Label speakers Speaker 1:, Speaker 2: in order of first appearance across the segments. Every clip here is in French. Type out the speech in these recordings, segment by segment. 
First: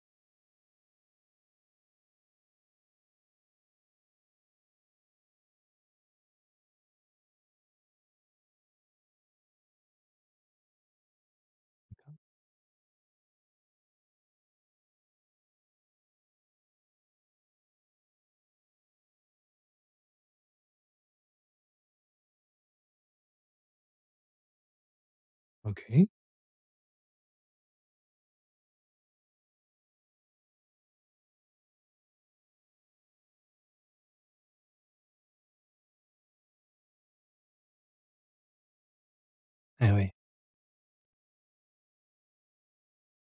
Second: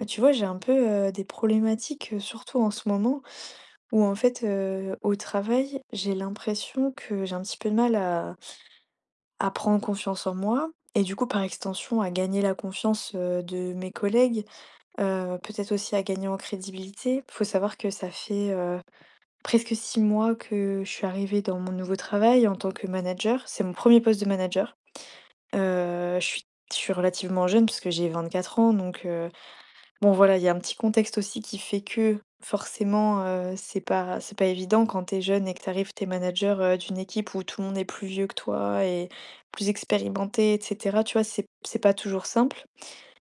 Speaker 1: Bah, tu vois, j'ai un peu, des problématiques, surtout en ce moment où en fait, au travail, j'ai l'impression que j'ai un petit peu de mal à prendre confiance en moi et du coup, par extension, à gagner la confiance, de mes collègues, peut-être aussi à gagner en crédibilité. Faut savoir que ça fait, presque 6 mois que je suis arrivée dans mon nouveau travail en tant que manager. C'est mon premier poste de manager.
Speaker 2: OK.
Speaker 1: Heu, je suis je suis relativement jeune parce que j'ai 24 ans donc bon voilà, il y a un petit contexte aussi qui fait que forcément, c'est pas évident quand t'es jeune et que t'es manager, d'une équipe où tout le monde est plus vieux que toi et plus
Speaker 2: Eh oui.
Speaker 1: expérimenté et cetera, tu vois? C'est pas toujours simple.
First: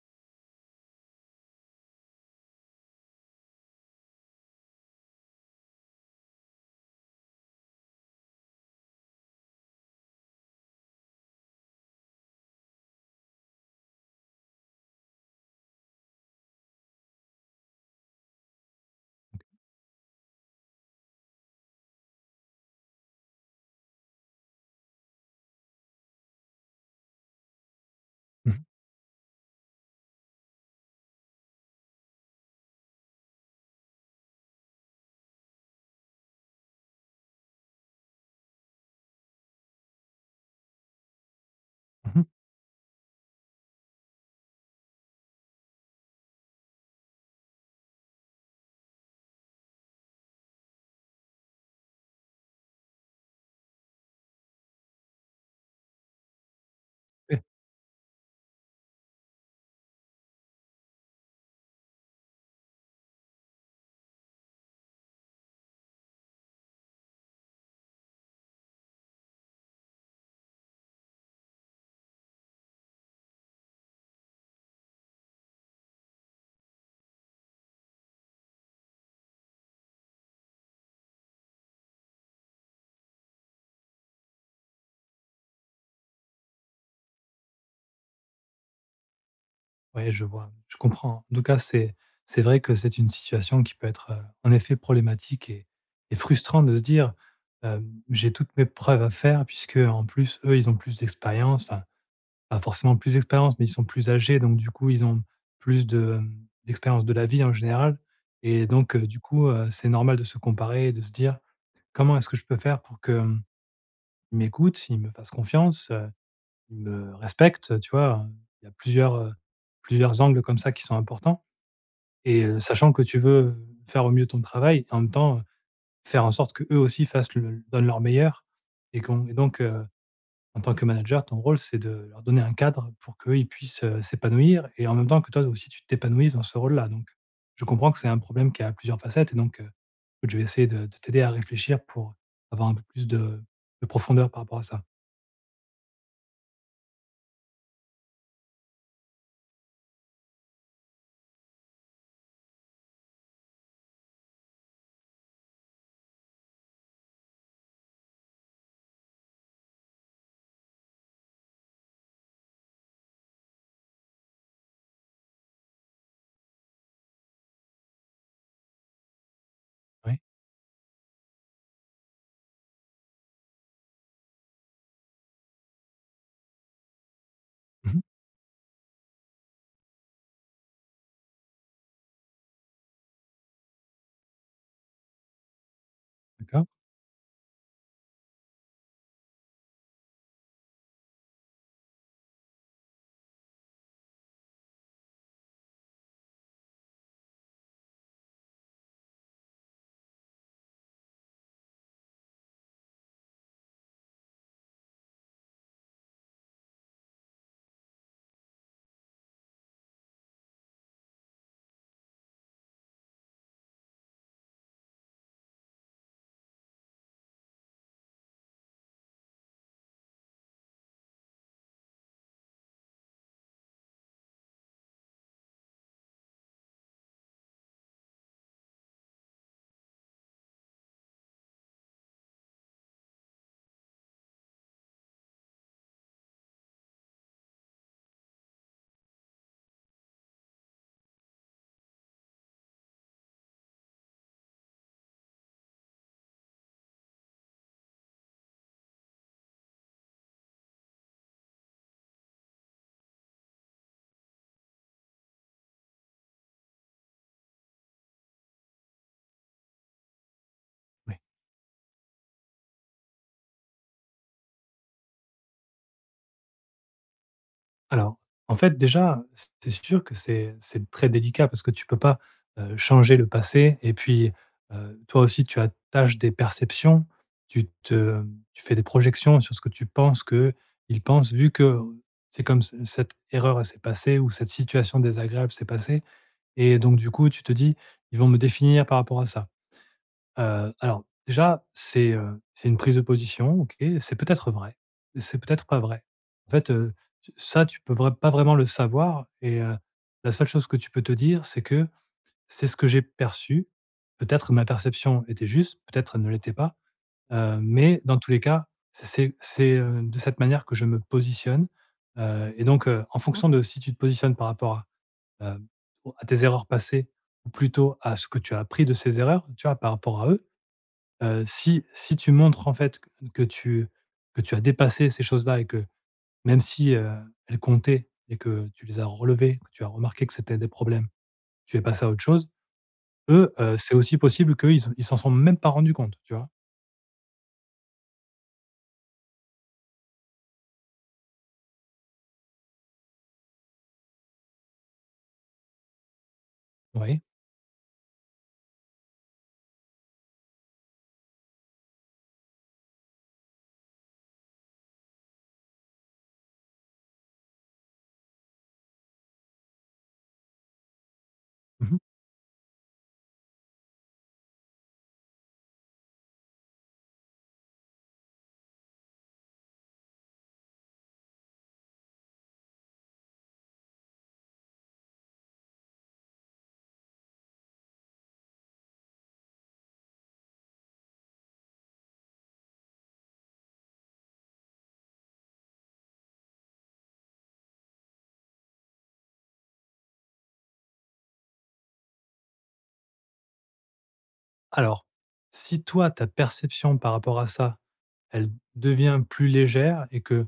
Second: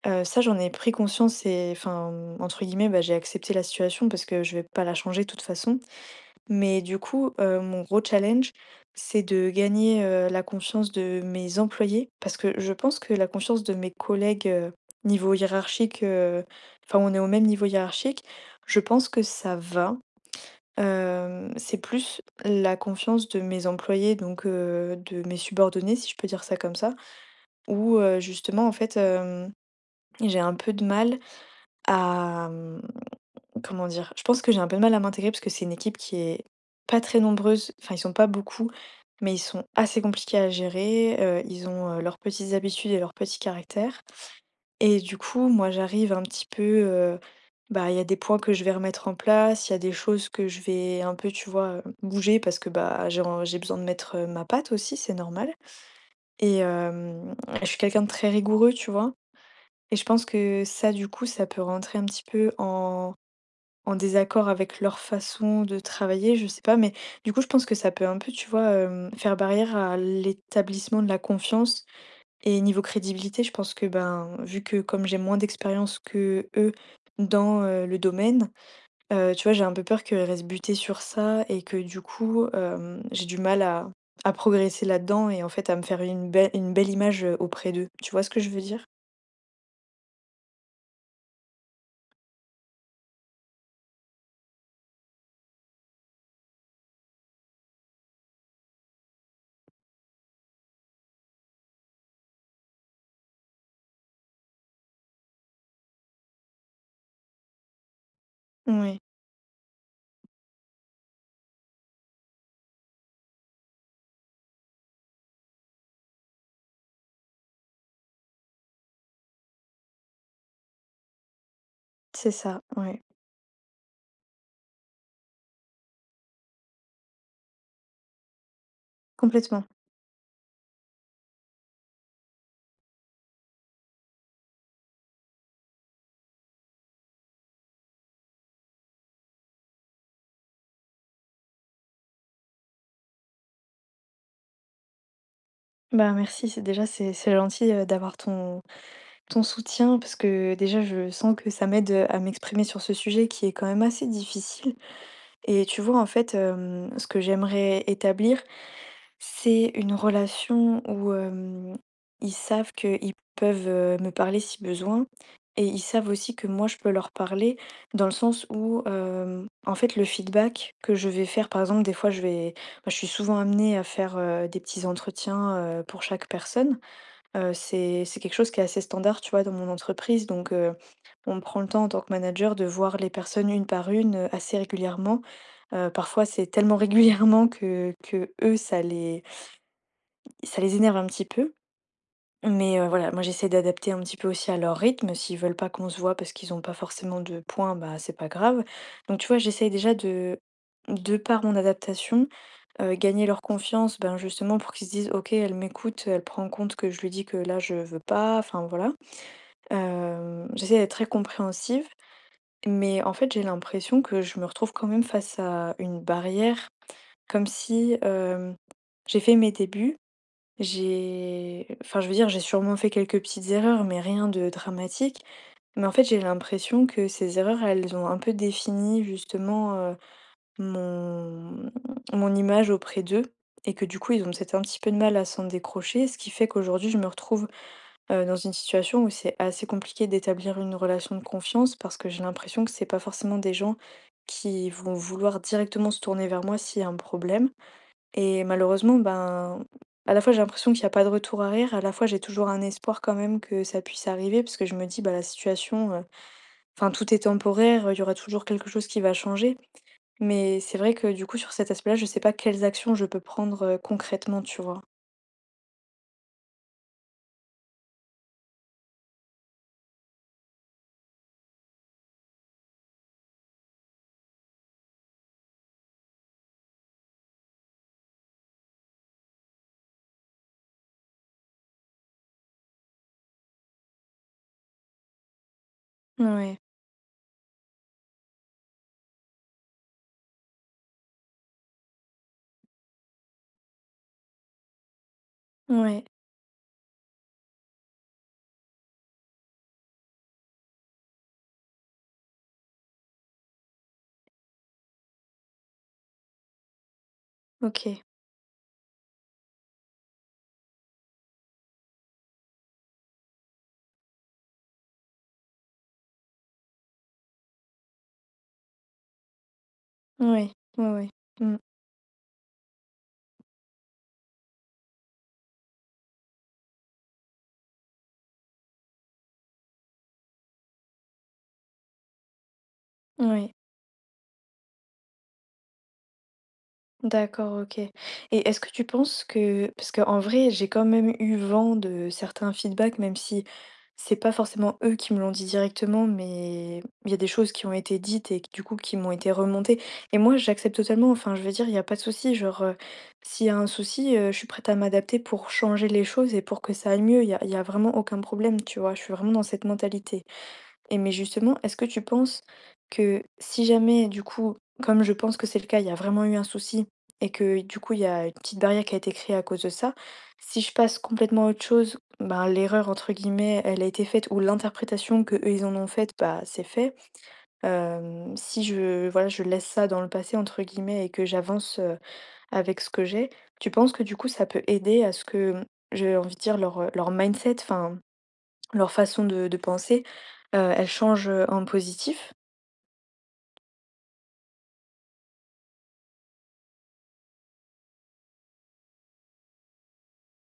Speaker 1: Ça, j'en ai pris conscience et enfin, entre guillemets, bah, «j'ai accepté la situation» parce que je vais pas la changer de toute façon. Mais du coup, mon gros challenge, c'est de gagner, la confiance de mes employés parce que je pense que la confiance de mes collègues, niveau hiérarchique, enfin, on est au même niveau hiérarchique, je pense que ça va. C'est plus la confiance de mes employés, donc de mes subordonnés, si je peux dire ça comme ça, où,
Speaker 2: Mmh mh.
Speaker 1: justement, en fait, j'ai un peu de mal à, mmh Comment dire? Je pense que j'ai un peu de mal à m'intégrer parce que c'est une équipe qui est pas très nombreuse, enfin ils sont pas beaucoup, mais ils sont assez compliqués à gérer, ils ont, leurs
Speaker 2: Mmh.
Speaker 1: petites habitudes et leurs petits caractères et du coup, moi j'arrive un petit peu, bah, il y a des points que je vais remettre en place, il y a des choses que je vais un peu, tu vois, bouger parce que, bah, j'ai besoin de mettre, ma patte aussi, c'est normal et
Speaker 2: Ouais.
Speaker 1: je suis quelqu'un de très rigoureux, tu vois? Et je pense que ça, du coup, ça peut rentrer un petit peu en désaccord avec leur façon de travailler, je sais pas, mais du coup, je pense que ça peut un peu, tu vois, faire barrière à l'établissement de la confiance et niveau crédibilité, je pense que, ben, vu que comme j'ai moins d'expérience que eux dans, le domaine, tu vois, j'ai un peu peur qu'ils restent butés sur ça et que du coup, j'ai du mal à progresser là-dedans et en fait à me faire une belle image, auprès d'eux. Tu vois ce que je veux dire?
Speaker 2: Ouais, je vois, je comprends. En tout cas, c'est vrai que c'est une situation qui peut être, en effet problématique et frustrant de se dire, hem: «J'ai toutes mes preuves à faire» puisque, en plus, eux, ils ont plus d'expérience, enfin, pas forcément plus d'expérience, mais ils sont plus âgés, donc du coup, ils ont plus de, d'expérience de la vie en général et donc
Speaker 1: Oui,
Speaker 2: du coup, c'est normal de se comparer et de se dire: «Comment est-ce que je peux faire pour que, ils m'écoutent, ils me fassent confiance?» Ils me respectent, tu vois? Il y a plusieurs, plusieurs angles comme ça qui sont importants
Speaker 1: c'est
Speaker 2: et
Speaker 1: ça,
Speaker 2: sachant
Speaker 1: ouais,
Speaker 2: que tu veux faire au mieux ton travail et en même temps, faire en sorte qu'eux aussi fassent le donnent leur meilleur et qu'on et donc
Speaker 1: complètement.
Speaker 2: en tant que manager, ton rôle, c'est de leur donner un cadre pour qu'eux, ils puissent, s'épanouir et en même temps que toi aussi, tu t'épanouisses dans ce rôle-là, donc je comprends que c'est un problème qui a plusieurs facettes et donc écoute, je vais essayer de t'aider à réfléchir pour avoir un peu plus de profondeur par rapport à ça.
Speaker 1: Bah, merci, c'est déjà c'est gentil, d'avoir ton soutien parce que déjà je sens que ça m'aide à m'exprimer sur ce sujet qui est quand même assez difficile. Et tu vois, en fait, ce que j'aimerais établir, c'est une relation où ils savent qu'ils peuvent me parler si besoin. Et ils savent aussi que moi, je peux leur parler dans le sens où, en fait, le
Speaker 2: Oui.
Speaker 1: feedback que je vais faire, par exemple, des fois, moi, je suis souvent amenée à faire des petits entretiens pour chaque personne. Heu,
Speaker 2: Mmh.
Speaker 1: c'est c'est quelque chose qui est assez standard, tu vois, dans mon entreprise donc on prend le temps en tant que manager de voir les personnes une par une, assez régulièrement. Parfois c'est
Speaker 2: D'accord.
Speaker 1: tellement régulièrement que eux ça les énerve un petit peu. Mais voilà, moi j'essaie d'adapter un petit peu aussi à leur rythme. S'ils veulent pas qu'on se voit parce qu'ils ont pas forcément de points bah, c'est pas grave. Donc tu vois, j'essaie déjà de par mon adaptation, gagner leur confiance, ben, justement pour qu'ils se disent: «OK, elle m'écoute, elle prend en compte que je lui dis que là je veux pas», enfin voilà. J'essaie d'être très compréhensive, mais en fait, j'ai l'impression que je me retrouve quand même face à une barrière, comme si j'ai fait mes débuts, j'ai, enfin, je veux dire, j'ai sûrement fait quelques petites erreurs, mais rien de dramatique. Mais en fait, j'ai l'impression que ces erreurs, elles ont un peu défini justement mon mon image auprès d'eux, et que du coup, ils ont peut-être un petit peu de mal à s'en décrocher, ce qui fait qu'aujourd'hui, je me retrouve dans une situation où c'est assez compliqué d'établir une relation de confiance parce que j'ai l'impression que c'est pas forcément des gens qui vont vouloir directement se tourner vers moi s'il y a un problème. Et malheureusement, ben, à la fois j'ai l'impression qu'il n'y a pas de retour arrière, à la fois j'ai toujours un espoir quand même que ça puisse arriver parce que je me dis, bah, la situation, enfin, tout est temporaire, il y aura toujours quelque chose qui va changer. Mais c'est vrai que
Speaker 2: Oui.
Speaker 1: du coup, sur cet aspect-là, je sais pas quelles actions je peux prendre concrètement, tu vois.
Speaker 2: Alors, en fait, déjà, c'est sûr que c'est très délicat parce que tu peux pas, changer le passé et puis, toi aussi tu attaches des perceptions. Tu te Tu fais des projections sur ce que tu penses que qu'ils pensent vu que c'est comme c cette erreur, elle s'est passée, ou cette situation désagréable s'est passée,
Speaker 1: Ouais,
Speaker 2: et donc du coup tu te dis: «Ils vont me définir par rapport à ça». Alors déjà, c'est une prise de position. OK, c'est peut-être vrai, c'est peut-être pas vrai.
Speaker 1: ouais,
Speaker 2: En fait, tu peux vra pas vraiment le savoir, et la seule chose que tu peux te dire, c'est que: «C'est ce que j'ai perçu». Peut-être ma perception était juste, peut-être elle ne l'était pas, mais
Speaker 1: ok,
Speaker 2: dans tous les cas, c'est de cette manière que je me positionne, et donc, en Mmh. fonction de si tu te positionnes par rapport heu, à tes erreurs passées ou plutôt à ce que tu as appris de ces erreurs, tu vois? Par rapport à eux,
Speaker 1: ouais, ouais, ouais. Mm,
Speaker 2: Si tu montres en fait que tu as dépassé ces choses-là et que, même si, elles comptaient et que tu les as relevées, que tu as remarqué que c'était des problèmes, tu es passé à autre chose, eux,
Speaker 1: ouais.
Speaker 2: c'est aussi possible qu'eux, ils s'en sont même pas rendus compte, tu vois?
Speaker 1: D'accord, OK. Et est-ce que tu penses que parce qu'en vrai, j'ai quand même eu vent de certains feedbacks, même si c'est pas forcément eux qui me l'ont dit directement, mais il y a
Speaker 2: Oui.
Speaker 1: des choses qui ont été dites et qui, du coup qui m'ont été remontées. Et moi, j'accepte totalement, enfin, je veux dire, il y a pas de souci. Genre, s'il y a un souci, je suis prête à m'adapter pour changer les choses et pour que ça aille mieux. Il y a vraiment aucun problème, tu vois? Je suis vraiment dans cette mentalité. Et mais justement, est-ce que
Speaker 2: Mmh.
Speaker 1: tu penses que si jamais, du coup, comme je pense que c'est le cas, il y a vraiment eu un souci et que du coup, il y a une petite barrière qui a été créée à cause de ça, si je passe complètement à autre chose, ben, l'erreur, entre guillemets, elle a été faite ou l'interprétation que eux, ils en ont faite, bah, c'est fait. Si je, voilà, je laisse ça dans le passé, entre guillemets, et que j'avance avec ce que j'ai, tu penses que du coup, ça peut aider à ce que, j'ai envie de dire, leur mindset, enfin, leur façon de penser, elle change, en positif?
Speaker 2: Alors, si toi, ta perception par rapport à ça, elle devient plus légère, et que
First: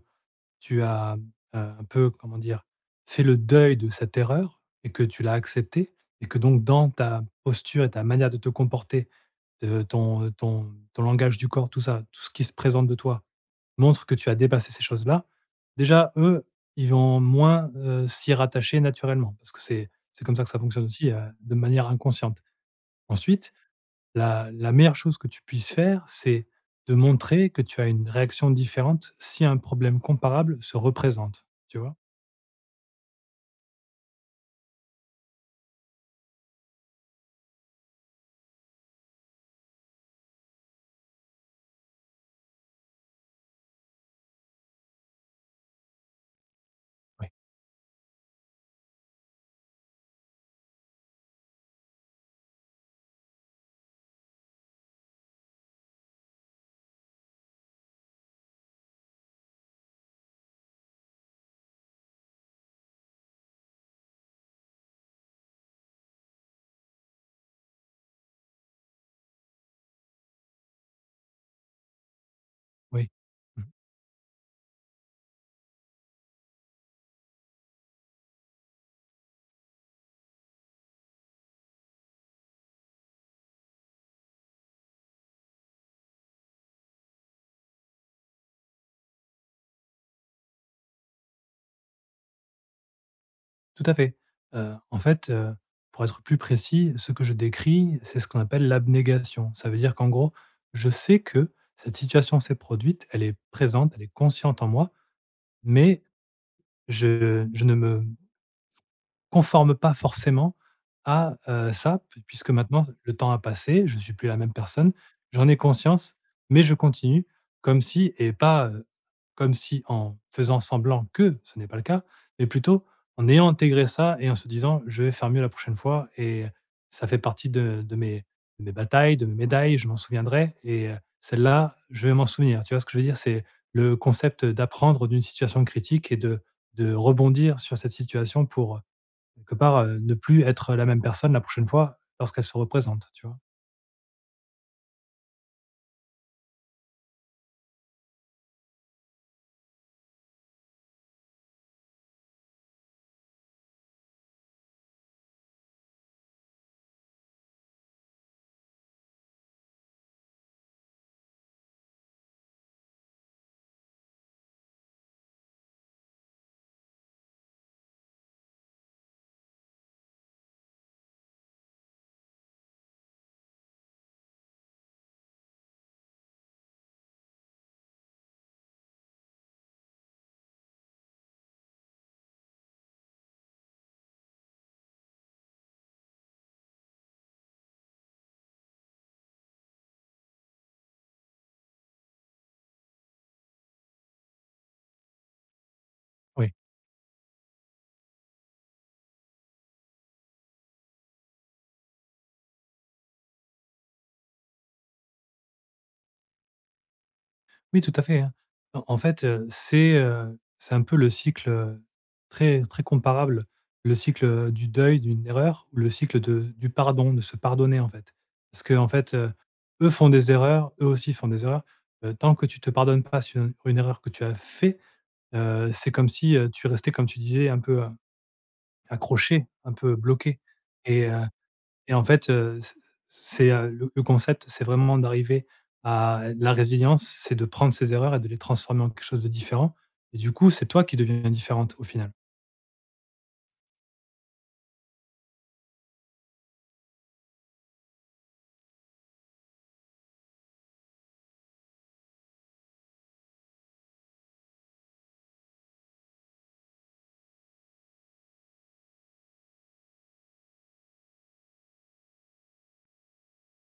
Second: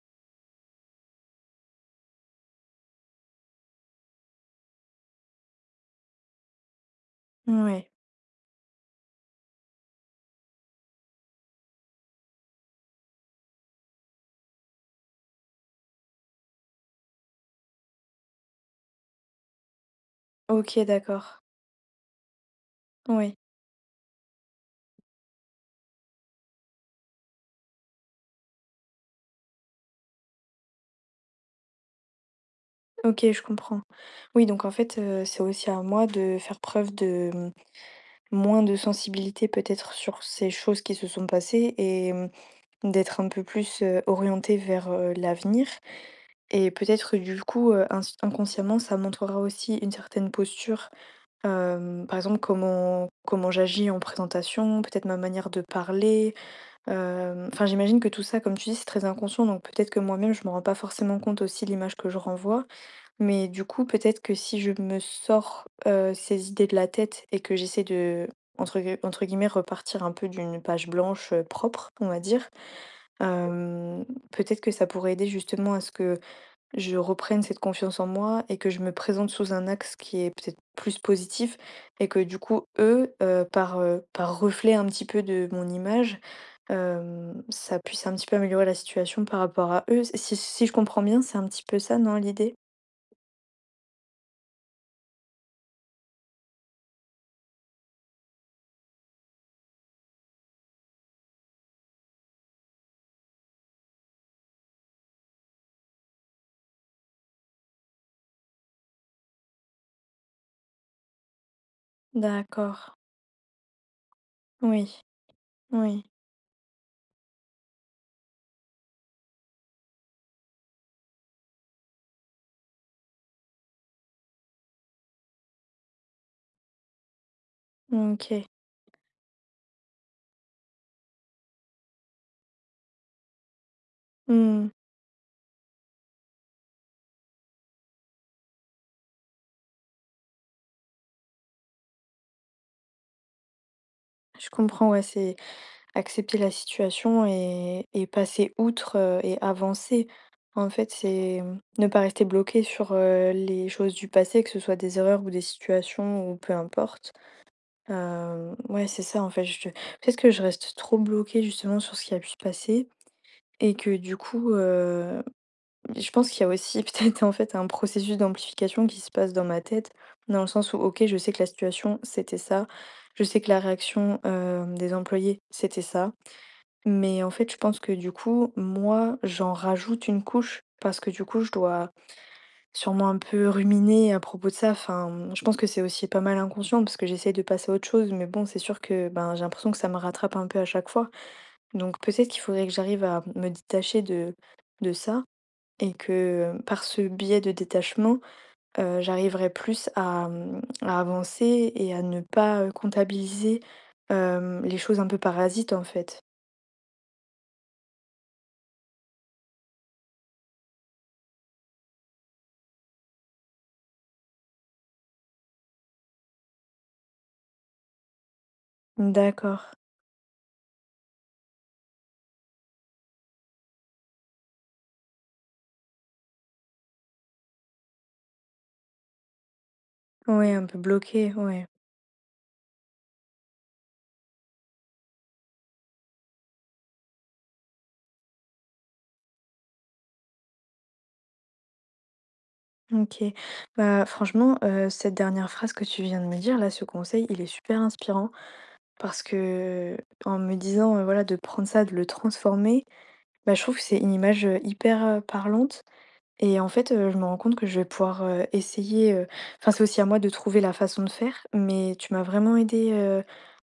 Speaker 2: tu as, un peu, comment dire, fait le deuil de cette erreur et que tu l'as acceptée, et que donc dans ta posture et
Speaker 1: Ouais.
Speaker 2: ta manière de te comporter, de ton, ton langage du corps, tout ça, tout ce qui se présente de toi montre que tu as dépassé ces choses-là. Déjà, eux, ils vont moins, s'y rattacher naturellement, parce que c'est comme ça que ça
Speaker 1: OK,
Speaker 2: fonctionne aussi,
Speaker 1: d'accord.
Speaker 2: de manière inconsciente.
Speaker 1: Oui.
Speaker 2: Ensuite, la meilleure chose que tu puisses faire, c'est de montrer que tu as une réaction différente si un problème comparable se représente, tu vois?
Speaker 1: OK, je comprends. Oui, donc en fait, c'est aussi à moi de faire preuve de, moins de sensibilité peut-être sur ces choses qui se sont passées et d'être un peu plus, orientée vers, l'avenir et peut-être que
Speaker 2: Oui,
Speaker 1: du coup, ins inconsciemment, ça montrera aussi une certaine posture, par exemple comment j'agis en présentation, peut-être ma manière de parler, enfin, j'imagine que tout ça, comme tu dis, c'est très inconscient, donc peut-être que moi-même, je me rends pas forcément compte aussi de l'image que je renvoie. Mais du coup, peut-être que si je me sors, ces idées de la tête et que j'essaie de, entre guillemets, «repartir un peu d'une page blanche, propre», on va dire,
Speaker 2: oui, mmh,
Speaker 1: hem, peut-être que ça pourrait aider justement à ce que je reprenne cette confiance en moi et que je me présente sous un axe qui est peut-être plus positif et que du coup, eux, par reflet un petit peu de mon image, ça puisse un petit peu améliorer la situation par rapport à eux. Si je comprends bien, c'est un petit peu ça, non, l'idée?
Speaker 2: tout à fait. En fait, pour être plus précis, ce que je décris, c'est ce qu'on appelle l'abnégation. Ça veut dire qu'en gros, je sais que cette situation s'est produite, elle est présente, elle est consciente en moi, mais je ne me conforme pas forcément à, ça, p puisque
Speaker 1: D'accord.
Speaker 2: maintenant le temps a passé, je suis plus la même personne.
Speaker 1: Oui,
Speaker 2: J'en ai
Speaker 1: oui,
Speaker 2: conscience, mais je continue comme si, et pas, comme si en faisant semblant que ce n'est pas le cas, mais plutôt en ayant intégré ça et en se disant: «Je vais faire mieux la prochaine fois», et ça fait partie de mes
Speaker 1: ok.
Speaker 2: batailles, de mes médailles, je m'en souviendrai, et celle-là, je vais m'en souvenir. Tu vois ce que je veux dire? C'est le concept
Speaker 1: Hmm.
Speaker 2: d'apprendre d'une situation critique et de rebondir sur cette situation pour, quelque part, ne plus être la même personne la prochaine fois lorsqu'elle se représente, tu vois?
Speaker 1: Je comprends, ouais, c'est... Accepter la situation et passer outre, et avancer. En fait, c'est ne pas rester bloqué sur, les choses du passé, que ce soit des erreurs ou des situations ou peu importe. Ouais, c'est ça, en fait, je peut-être que je reste trop bloquée justement sur ce qui a pu se passer et que du coup, je pense qu'il y a aussi peut-être, en fait, un processus d'amplification qui se passe dans ma tête, dans le sens où OK, je sais que la situation, c'était ça. Je sais que la réaction, des employés, c'était ça. Mais en fait, je pense que du coup, moi, j'en rajoute une couche parce que du coup, je dois sûrement un peu ruminer à propos de ça. Enfin, je pense que c'est aussi pas mal inconscient parce que j'essaie de passer à autre chose. Mais bon, c'est sûr que ben, j'ai l'impression que ça me rattrape un peu à chaque fois. Donc peut-être qu'il faudrait que j'arrive à me détacher de ça et que
Speaker 2: Oui,
Speaker 1: par ce biais de détachement, j'arriverai plus à avancer et à ne pas comptabiliser les choses un peu parasites en fait.
Speaker 2: oui, tout à fait, hein. En fait, c'est un peu le cycle, très très comparable, le cycle, du deuil d'une erreur, ou le cycle de du pardon, de se pardonner, en fait. Parce que en fait,
Speaker 1: D'accord.
Speaker 2: eux font des erreurs, eux aussi font des erreurs. Tant que tu te pardonnes pas sur une erreur que tu as fait, c'est comme si, tu restais, comme tu disais, un peu, accroché, un peu bloqué,
Speaker 1: Ouais, un peu
Speaker 2: et heu
Speaker 1: bloqué, ouais.
Speaker 2: et en fait, c'est, le concept, c'est vraiment d'arriver à la résilience, c'est de prendre ses erreurs et de les transformer en quelque chose de différent, et du coup, c'est toi qui deviens différente au final.
Speaker 1: OK. Bah, franchement, cette dernière phrase que tu viens de me dire là, ce conseil, il est super inspirant parce que, en me disant, voilà, de prendre ça, de le transformer, bah, je trouve que c'est une image, hyper, parlante et en fait, je me rends compte que je vais pouvoir, essayer, enfin, c'est aussi à moi de trouver la façon de faire, mais tu m'as vraiment aidé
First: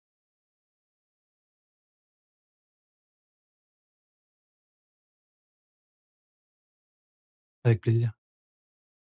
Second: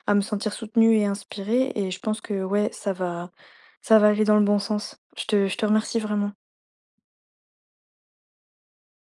Speaker 1: à me sentir soutenue et inspirée et je pense que, ouais, ça va aller dans le bon sens. Je te remercie vraiment.
Speaker 2: Avec plaisir.